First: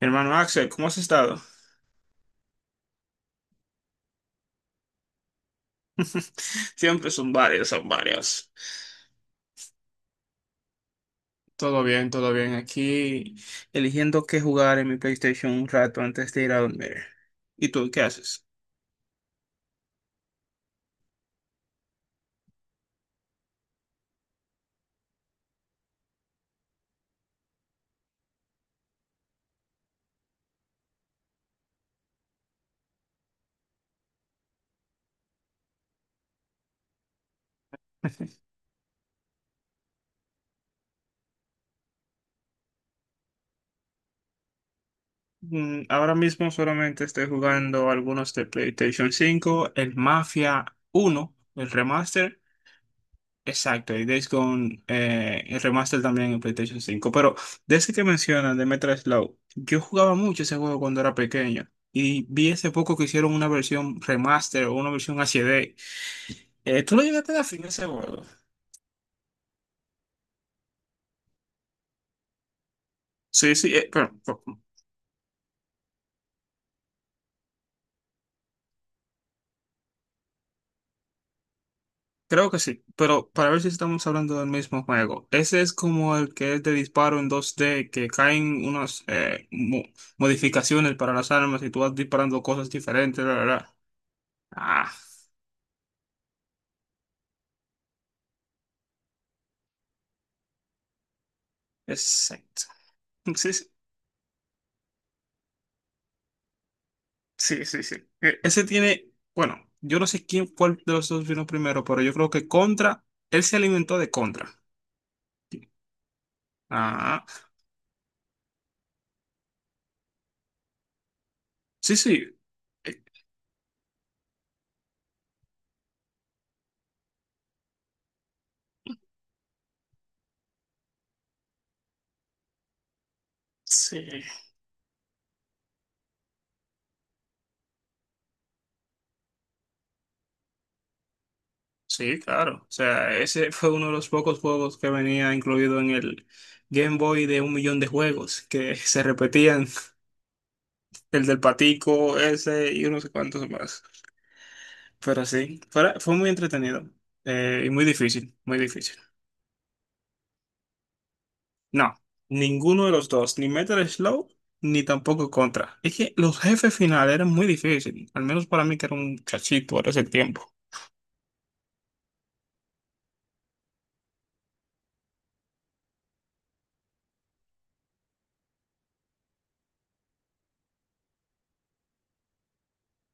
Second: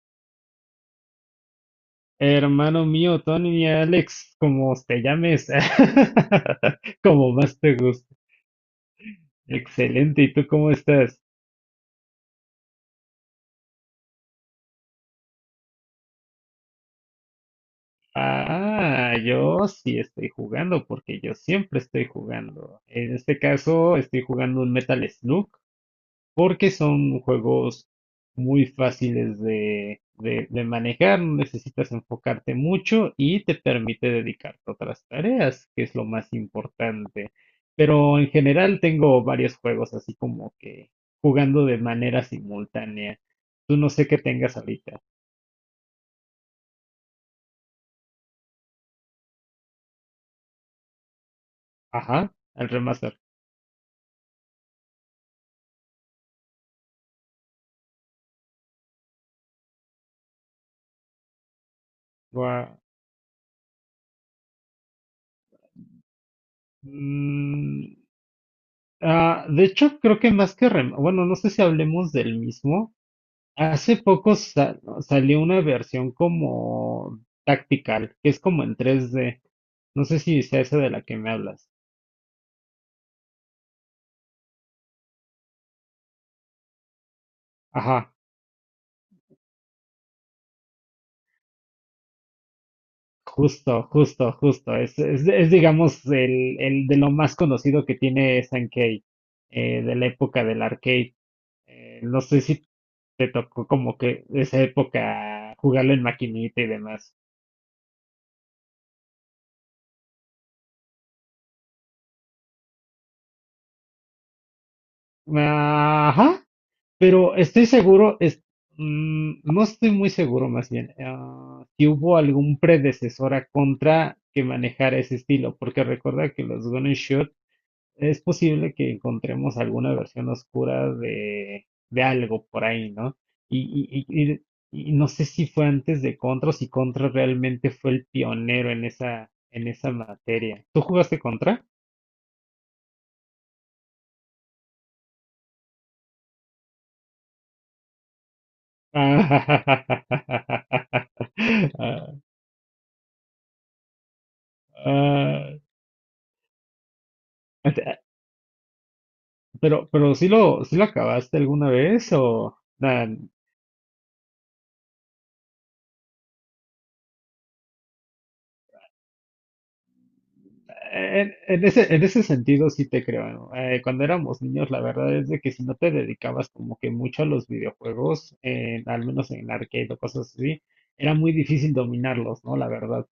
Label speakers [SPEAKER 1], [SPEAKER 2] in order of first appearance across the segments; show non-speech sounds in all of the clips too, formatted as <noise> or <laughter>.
[SPEAKER 1] Hermano Axel, ¿cómo has estado?
[SPEAKER 2] Hermano mío, Tony, Alex, como te llames,
[SPEAKER 1] <laughs>
[SPEAKER 2] <laughs>
[SPEAKER 1] Siempre son
[SPEAKER 2] como más
[SPEAKER 1] varios,
[SPEAKER 2] te
[SPEAKER 1] son
[SPEAKER 2] guste.
[SPEAKER 1] varios.
[SPEAKER 2] Excelente, ¿y tú cómo estás?
[SPEAKER 1] Todo bien, todo bien. Aquí eligiendo qué jugar en mi PlayStation un rato antes de ir a dormir. ¿Y tú qué haces?
[SPEAKER 2] Ah, yo sí estoy jugando porque yo siempre estoy jugando. En este caso estoy jugando un Metal Slug, porque son juegos muy fáciles de manejar, no necesitas enfocarte mucho y te permite dedicarte a otras tareas, que es lo más importante. Pero en general tengo varios juegos así como que jugando de manera simultánea. Tú no sé qué tengas ahorita.
[SPEAKER 1] Ahora mismo solamente estoy jugando algunos de PlayStation 5, el Mafia 1, el
[SPEAKER 2] Ajá,
[SPEAKER 1] remaster.
[SPEAKER 2] el remaster.
[SPEAKER 1] Exacto, y Days Gone, el remaster también en PlayStation 5. Pero de ese que mencionas, de Metal Slug, yo jugaba mucho ese juego cuando era pequeño. Y vi hace
[SPEAKER 2] Gua-
[SPEAKER 1] poco que hicieron una versión remaster o una versión HD. ¿Tú lo llegaste a dar fin a ese
[SPEAKER 2] Mm,
[SPEAKER 1] juego?
[SPEAKER 2] de hecho, creo que más que rem, bueno, no sé si hablemos del mismo.
[SPEAKER 1] Sí, sí,
[SPEAKER 2] Hace poco salió una versión como tactical, que es como en 3D. No sé si sea esa de la que me hablas.
[SPEAKER 1] creo que sí. Pero para ver si estamos hablando del mismo juego. Ese es como el que es de disparo en 2D, que
[SPEAKER 2] Ajá,
[SPEAKER 1] caen unas modificaciones para las armas y tú vas disparando cosas diferentes, la verdad.
[SPEAKER 2] justo, justo, justo.
[SPEAKER 1] Ah,
[SPEAKER 2] Es, digamos, el de lo más conocido que tiene Sankey, de la época del arcade. No sé
[SPEAKER 1] exacto.
[SPEAKER 2] si te
[SPEAKER 1] <laughs> Sí,
[SPEAKER 2] tocó
[SPEAKER 1] sí.
[SPEAKER 2] como que esa época jugarlo en maquinita y demás.
[SPEAKER 1] Sí, sí, sí. Ese tiene, bueno, yo no sé quién, cuál de los dos vino primero, pero yo creo que Contra, él se alimentó de Contra.
[SPEAKER 2] Ajá,
[SPEAKER 1] Ah,
[SPEAKER 2] pero estoy seguro, no estoy muy seguro más bien, ah, si
[SPEAKER 1] sí,
[SPEAKER 2] hubo
[SPEAKER 1] sí.
[SPEAKER 2] algún
[SPEAKER 1] Eh,
[SPEAKER 2] predecesor a Contra que manejara ese estilo, porque recuerda que los Gun Shot, es posible que encontremos alguna versión oscura de algo por ahí, ¿no?
[SPEAKER 1] sí,
[SPEAKER 2] Y, y- y- y- y no sé si fue antes de Contra o si Contra realmente fue el pionero en esa materia. ¿Tú jugaste Contra?
[SPEAKER 1] sí, claro. O sea, ese fue uno de los pocos juegos que venía incluido en el Game Boy, de un millón de juegos que
[SPEAKER 2] <laughs>
[SPEAKER 1] se repetían, <laughs>
[SPEAKER 2] Ah, ah,
[SPEAKER 1] el del
[SPEAKER 2] ah,
[SPEAKER 1] patico, ese y unos cuantos más.
[SPEAKER 2] ah,
[SPEAKER 1] Pero sí,
[SPEAKER 2] ah,
[SPEAKER 1] fue, fue muy entretenido y muy
[SPEAKER 2] ah.
[SPEAKER 1] difícil, muy difícil.
[SPEAKER 2] Pero, sí lo acabaste alguna
[SPEAKER 1] No,
[SPEAKER 2] vez o
[SPEAKER 1] ninguno de
[SPEAKER 2] nah,
[SPEAKER 1] los dos, ni Metal Slow, ni tampoco Contra. Es que los jefes finales eran muy difíciles, al menos para mí que era un chachito ahora ese tiempo.
[SPEAKER 2] en ese sentido sí te creo, ¿no? Cuando éramos niños, la verdad es de que si no te dedicabas como que mucho a los videojuegos, al menos en arcade o cosas así, era muy difícil dominarlos, ¿no? La verdad.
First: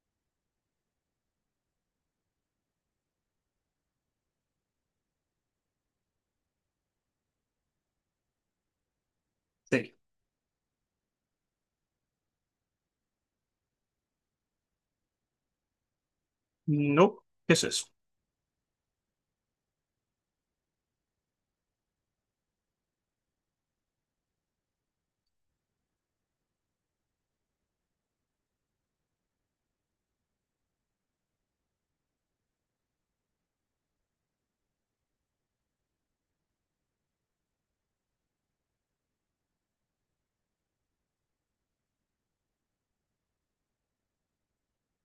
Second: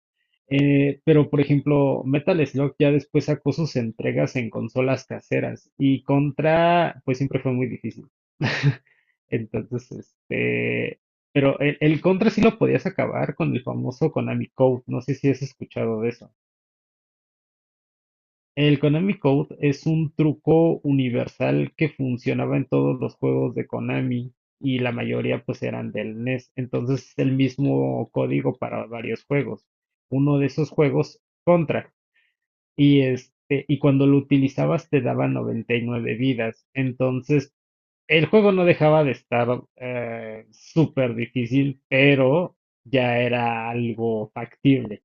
[SPEAKER 2] Pero por ejemplo, Metal Slug ya después sacó sus entregas en consolas caseras y Contra, pues siempre fue muy difícil. <laughs> Entonces,
[SPEAKER 1] Sí.
[SPEAKER 2] pero el Contra sí lo podías acabar con el famoso Konami Code. No sé si has escuchado de eso.
[SPEAKER 1] No, ¿qué es eso?
[SPEAKER 2] El Konami Code es un truco universal que funcionaba en todos los juegos de Konami y la mayoría pues eran del NES. Entonces, es el mismo código para varios juegos. Uno de esos juegos, Contra. Y cuando lo utilizabas te daba 99 vidas. Entonces, el juego no dejaba de estar súper difícil, pero ya era algo factible.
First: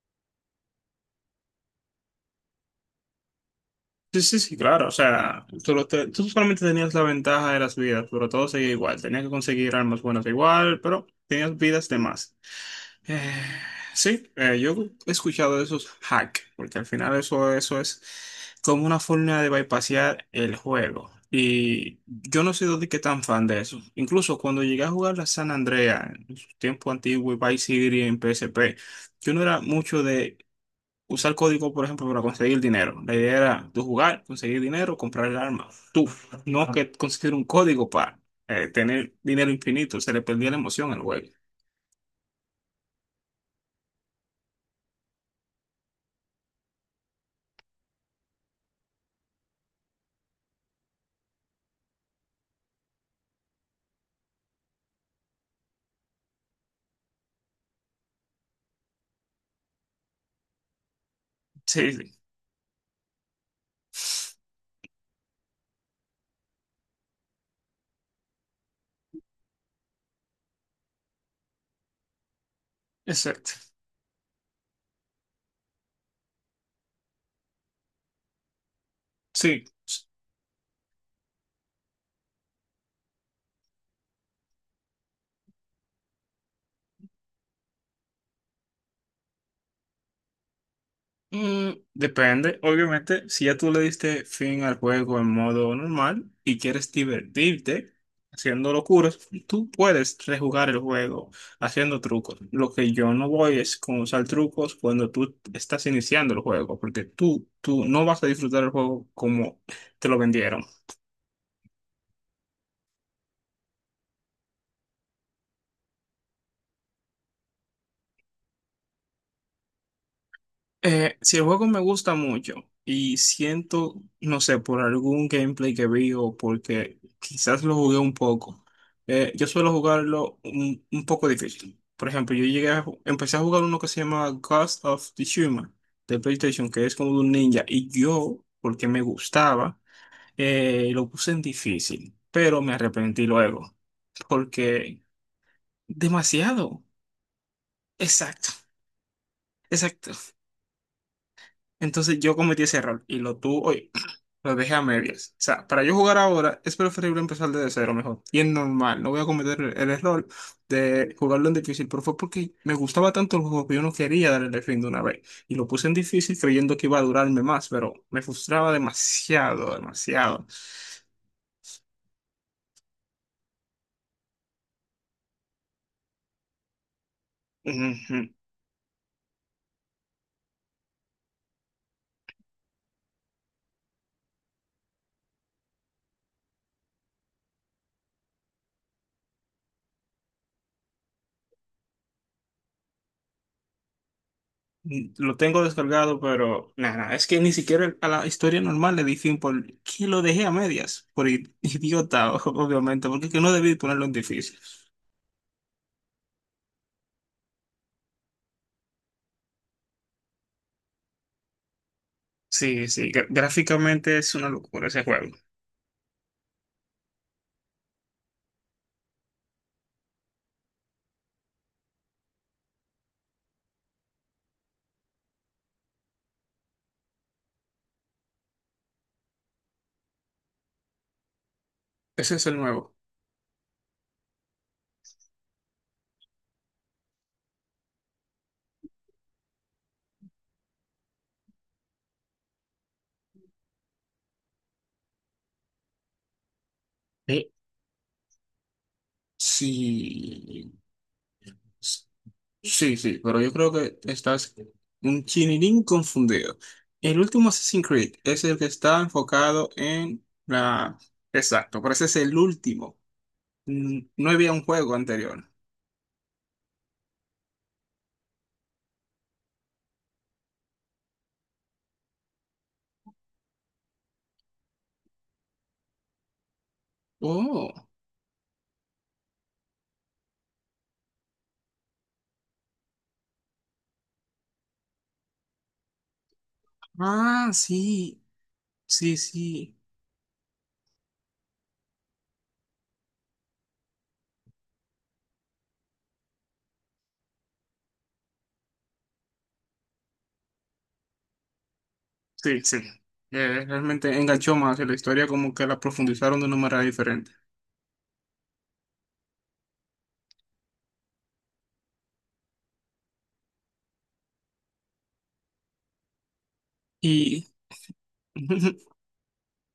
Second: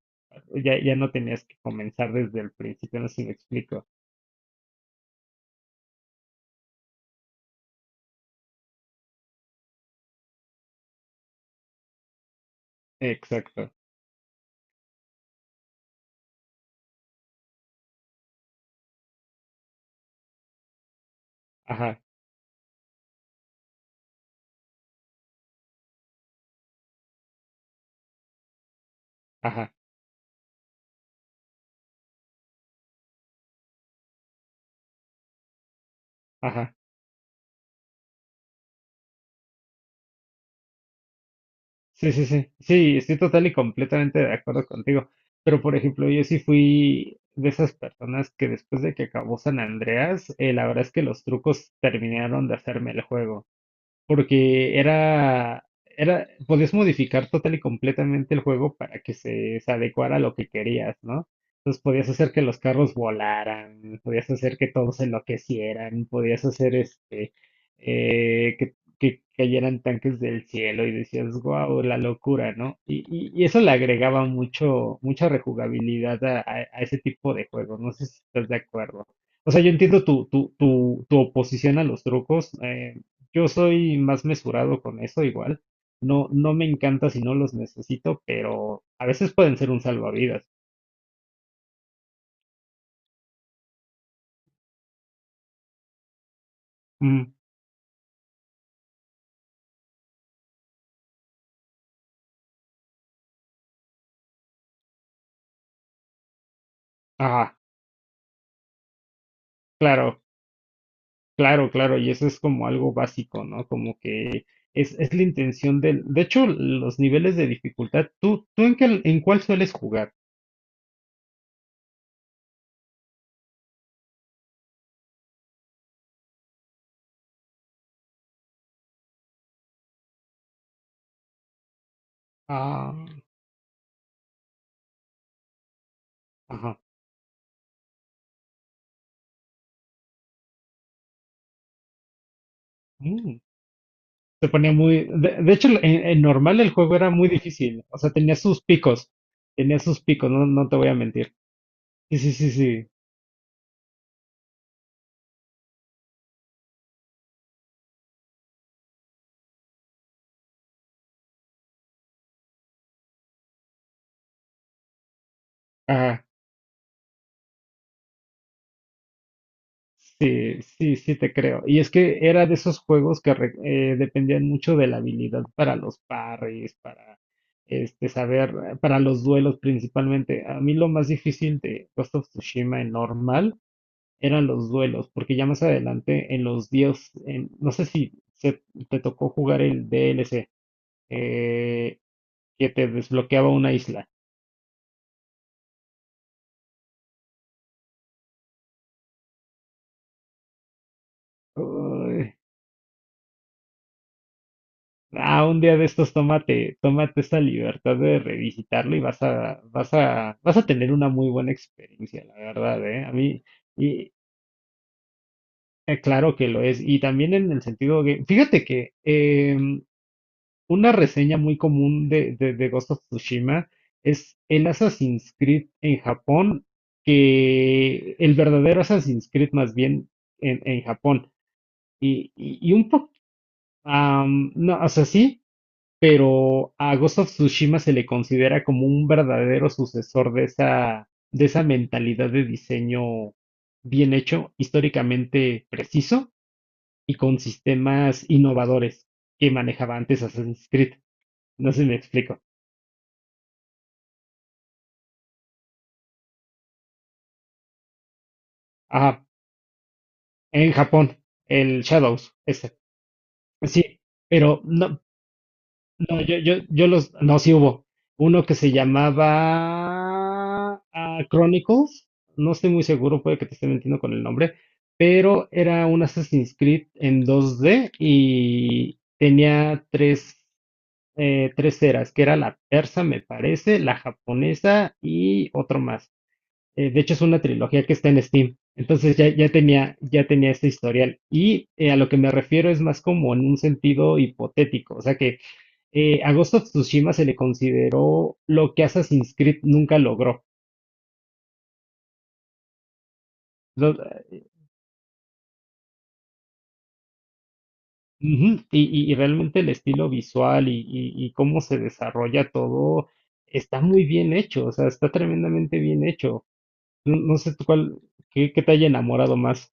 [SPEAKER 2] Ya, ya no tenías que comenzar desde el principio, no sé si me explico.
[SPEAKER 1] Sí, sí, sí, claro, o sea, tú, tú solamente tenías la ventaja de las vidas, pero todo seguía igual, tenías que conseguir armas buenas igual, pero tenías vidas de más. Eh,
[SPEAKER 2] Exacto.
[SPEAKER 1] sí, yo he escuchado de esos hacks, porque al final eso, eso es como una forma de bypassear el juego. Y
[SPEAKER 2] Ajá,
[SPEAKER 1] yo no soy de que tan fan de eso. Incluso cuando llegué a jugar la San Andrea en su tiempo antiguo y Vice City en PSP, yo no era
[SPEAKER 2] ajá,
[SPEAKER 1] mucho de usar código, por ejemplo, para conseguir dinero. La idea era tú jugar, conseguir dinero, comprar el arma. Tú, no
[SPEAKER 2] ajá.
[SPEAKER 1] que conseguir un código para tener dinero infinito. Se le perdía la emoción al juego.
[SPEAKER 2] Sí, sí, sí, sí, estoy total y completamente de acuerdo contigo. Pero, por ejemplo, yo sí fui de esas personas que después de que acabó San Andreas, la verdad es que los trucos terminaron de hacerme el juego porque era, podías modificar total y completamente el juego para que se adecuara a lo que querías, ¿no? Entonces podías
[SPEAKER 1] Sí,
[SPEAKER 2] hacer que los carros volaran, podías
[SPEAKER 1] sí.
[SPEAKER 2] hacer que todos enloquecieran, podías hacer que cayeran tanques del cielo y decías, wow, la locura, ¿no? Y
[SPEAKER 1] Exacto.
[SPEAKER 2] eso le agregaba mucho, mucha rejugabilidad a, a ese tipo de juegos, no sé si estás de acuerdo. O
[SPEAKER 1] Sí.
[SPEAKER 2] sea, yo entiendo tu oposición a los trucos, yo soy más mesurado con eso igual. No, no me encanta si no los necesito, pero a veces pueden ser un salvavidas.
[SPEAKER 1] Mm, depende. Obviamente, si ya tú le diste fin al juego en modo normal y quieres
[SPEAKER 2] Mm,
[SPEAKER 1] divertirte haciendo locuras, tú puedes rejugar el juego haciendo trucos. Lo que yo no voy es con usar trucos cuando tú estás iniciando el juego, porque tú,
[SPEAKER 2] ah,
[SPEAKER 1] tú no vas a disfrutar el juego como te lo
[SPEAKER 2] claro,
[SPEAKER 1] vendieron.
[SPEAKER 2] claro, claro. Y eso es como algo básico, ¿no? Como que es la intención del... De hecho, los niveles de dificultad, ¿tú, tú en qué, en cuál sueles jugar?
[SPEAKER 1] Si el juego me gusta mucho y siento, no sé, por algún gameplay que vi o porque quizás lo jugué un poco, yo suelo jugarlo un poco difícil. Por ejemplo, yo llegué a,
[SPEAKER 2] Ah,
[SPEAKER 1] ju- empecé a jugar uno que se llama Ghost of Tsushima de PlayStation,
[SPEAKER 2] ajá.
[SPEAKER 1] que es como de un ninja, y yo, porque me gustaba, lo puse en difícil, pero me arrepentí
[SPEAKER 2] mm,
[SPEAKER 1] luego,
[SPEAKER 2] Se ponía
[SPEAKER 1] porque
[SPEAKER 2] muy... De hecho, en normal el
[SPEAKER 1] demasiado.
[SPEAKER 2] juego era muy difícil. O sea, tenía
[SPEAKER 1] Exacto,
[SPEAKER 2] sus picos. Tenía sus
[SPEAKER 1] exacto.
[SPEAKER 2] picos, no, no te voy a mentir. Sí,
[SPEAKER 1] Entonces
[SPEAKER 2] sí,
[SPEAKER 1] yo
[SPEAKER 2] sí,
[SPEAKER 1] cometí ese
[SPEAKER 2] sí.
[SPEAKER 1] error y lo tuve. Lo dejé a medias. O sea, para yo jugar ahora es preferible empezar desde cero mejor. Y es normal, no voy a cometer el error de jugarlo en difícil, pero fue porque me gustaba tanto el juego que yo no quería darle el fin de una vez. Y lo puse en difícil creyendo que iba a durarme más, pero me frustraba demasiado, demasiado.
[SPEAKER 2] Sí, sí, sí te creo. Y es que era de esos juegos que dependían mucho de la habilidad para los parries, para
[SPEAKER 1] Ujú.
[SPEAKER 2] para los duelos principalmente. A mí lo más difícil de Ghost of Tsushima en normal eran los duelos, porque ya más adelante en los dios, no sé si te tocó jugar el DLC, eh, que te desbloqueaba una isla.
[SPEAKER 1] Lo tengo descargado, pero nada, es que ni siquiera a la historia normal le di fin por que lo dejé a medias, por idiota, <laughs> obviamente, porque es que no debí ponerlo en difícil.
[SPEAKER 2] Ah, un día de estos tómate, tómate esta libertad de revisitarlo y vas a tener una muy buena experiencia, la verdad,
[SPEAKER 1] Sí,
[SPEAKER 2] ¿eh?
[SPEAKER 1] sí,
[SPEAKER 2] A mí, y
[SPEAKER 1] gráficamente es una locura ese juego.
[SPEAKER 2] claro que lo es. Y también en el sentido que, fíjate que una reseña muy común de Ghost of Tsushima es el Assassin's Creed en Japón, que el verdadero Assassin's Creed más bien en Japón. Y,
[SPEAKER 1] Ese es el
[SPEAKER 2] y, y un
[SPEAKER 1] nuevo.
[SPEAKER 2] poco, no, o sea, sí, pero a Ghost of Tsushima se le considera como un verdadero sucesor de esa mentalidad de diseño bien hecho, históricamente preciso y con
[SPEAKER 1] Sí.
[SPEAKER 2] sistemas innovadores que
[SPEAKER 1] Sí,
[SPEAKER 2] manejaba antes Assassin's Creed. No sé si me explico.
[SPEAKER 1] sí, sí, pero yo creo que estás un chinirín confundido. El último Assassin's Creed es el que está
[SPEAKER 2] Ajá,
[SPEAKER 1] enfocado en
[SPEAKER 2] en
[SPEAKER 1] la...
[SPEAKER 2] Japón,
[SPEAKER 1] Exacto,
[SPEAKER 2] el
[SPEAKER 1] pero ese es
[SPEAKER 2] Shadows,
[SPEAKER 1] el
[SPEAKER 2] ese.
[SPEAKER 1] último.
[SPEAKER 2] Sí,
[SPEAKER 1] No había
[SPEAKER 2] pero
[SPEAKER 1] un juego
[SPEAKER 2] no,
[SPEAKER 1] anterior.
[SPEAKER 2] no, yo los, no, sí hubo. Uno que se llamaba Chronicles, no estoy muy seguro, puede que te esté mintiendo con el nombre, pero era un Assassin's Creed en
[SPEAKER 1] Oh,
[SPEAKER 2] 2D y tenía tres, tres eras, que era la persa, me parece, la japonesa y otro más. De hecho, es una
[SPEAKER 1] ah,
[SPEAKER 2] trilogía que está
[SPEAKER 1] sí,
[SPEAKER 2] en Steam.
[SPEAKER 1] sí,
[SPEAKER 2] Entonces ya,
[SPEAKER 1] sí,
[SPEAKER 2] ya tenía este historial. Y a lo que me refiero es más como en un sentido hipotético. O sea que a Ghost of Tsushima se le consideró lo que Assassin's Creed nunca logró.
[SPEAKER 1] sí, sí.
[SPEAKER 2] Lo-
[SPEAKER 1] Realmente enganchó más y la historia, como que la profundizaron de una manera diferente.
[SPEAKER 2] Ujú, y, y realmente el estilo visual y, y cómo se desarrolla todo está muy bien hecho, o sea, está tremendamente bien hecho. No, no
[SPEAKER 1] Y...
[SPEAKER 2] sé tú cuál, qué, qué te haya
[SPEAKER 1] <laughs>
[SPEAKER 2] enamorado más.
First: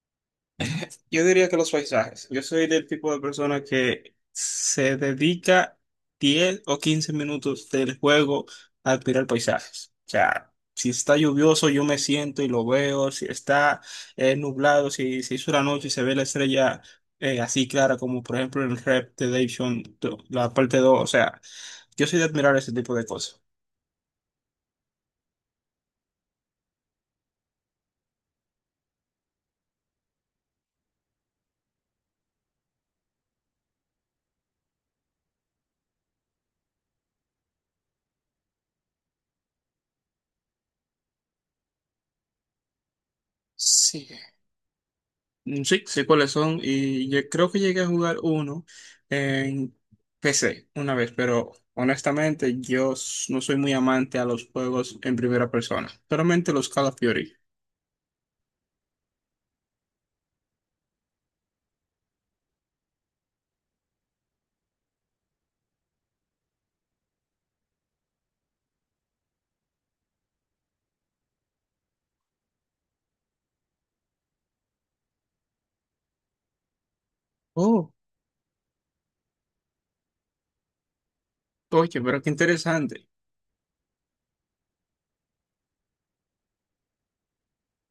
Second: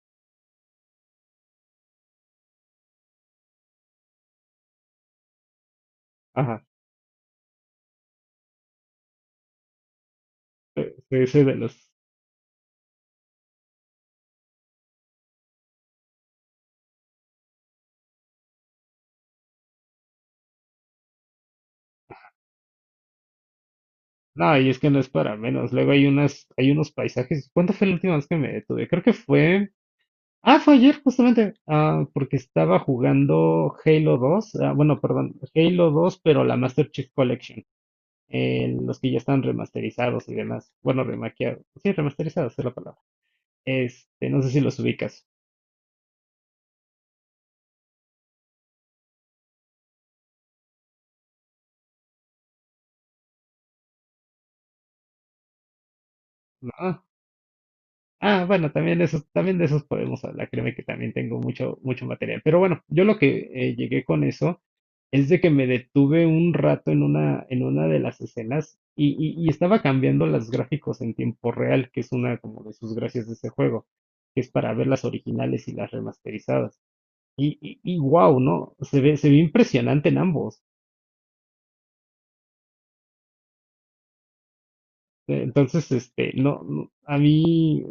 [SPEAKER 1] Yo diría que los paisajes. Yo soy del tipo de persona que se dedica diez
[SPEAKER 2] Ajá,
[SPEAKER 1] o quince minutos del juego a admirar paisajes. O sea, si está
[SPEAKER 2] ese de
[SPEAKER 1] lluvioso, yo
[SPEAKER 2] los...
[SPEAKER 1] me siento y lo veo. Si está nublado, si se hizo la noche y se ve la estrella así clara, como por ejemplo en Red Dead Redemption, la parte 2. O sea, yo soy de admirar ese tipo de cosas.
[SPEAKER 2] No, y es que no es para menos. Luego hay unas, hay unos paisajes. ¿Cuándo fue la última vez que me detuve? Creo que fue... Ah, fue ayer justamente, ah, porque estaba jugando Halo 2, ah, bueno, perdón, Halo 2, pero la Master Chief Collection, los que ya están remasterizados y demás, bueno, remaqueados, sí, remasterizados es la palabra,
[SPEAKER 1] Sí.
[SPEAKER 2] no sé si los ubicas,
[SPEAKER 1] Sí, sé cuáles son y yo creo que llegué a jugar uno en PC una vez, pero honestamente no soy muy amante a los juegos en primera persona, solamente los Call of
[SPEAKER 2] ¿no?
[SPEAKER 1] Duty.
[SPEAKER 2] Ah, bueno, también de esos podemos hablar. Créeme que también tengo mucho, mucho material. Pero bueno, yo lo que llegué con eso es de que me detuve un rato en una de las escenas y, y estaba cambiando los gráficos en tiempo real, que es una como de sus gracias de ese juego, que es para ver las originales y las remasterizadas.
[SPEAKER 1] Oh,
[SPEAKER 2] Y, wow, ¿no? Se ve impresionante en ambos.
[SPEAKER 1] oye, pero qué interesante.
[SPEAKER 2] Entonces, no, no, a mí,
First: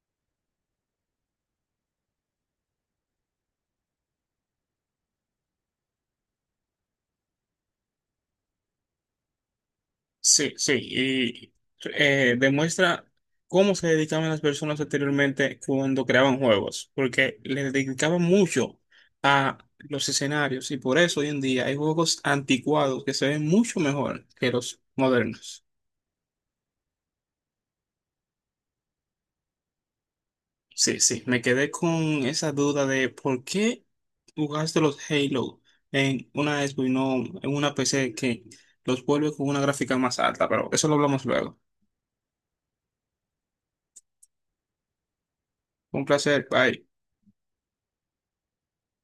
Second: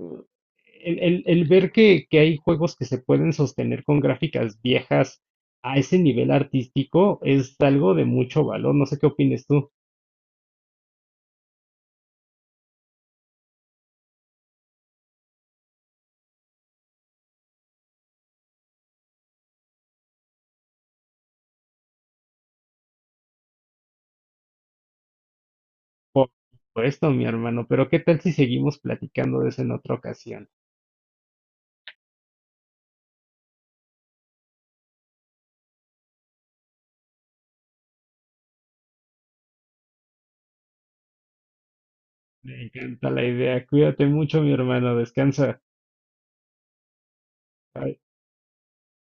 [SPEAKER 2] el, el ver que hay juegos que se pueden sostener con gráficas viejas a ese nivel artístico es algo de mucho valor. No sé qué opines tú.
[SPEAKER 1] Sí, sí, y demuestra cómo se dedicaban las personas anteriormente cuando creaban juegos, porque le dedicaban mucho a los escenarios y por eso hoy en día hay juegos anticuados que se ven mucho mejor que los modernos.
[SPEAKER 2] Por supuesto, mi hermano, pero ¿qué tal si seguimos platicando de eso en otra ocasión?
[SPEAKER 1] Sí, sí, me quedé con esa duda de por qué jugaste los Halo en una Xbox y no en una PC que los vuelve con una gráfica más alta, pero eso lo hablamos luego.
[SPEAKER 2] Me encanta la idea. Cuídate mucho, mi hermano. Descansa.
[SPEAKER 1] Un placer, bye.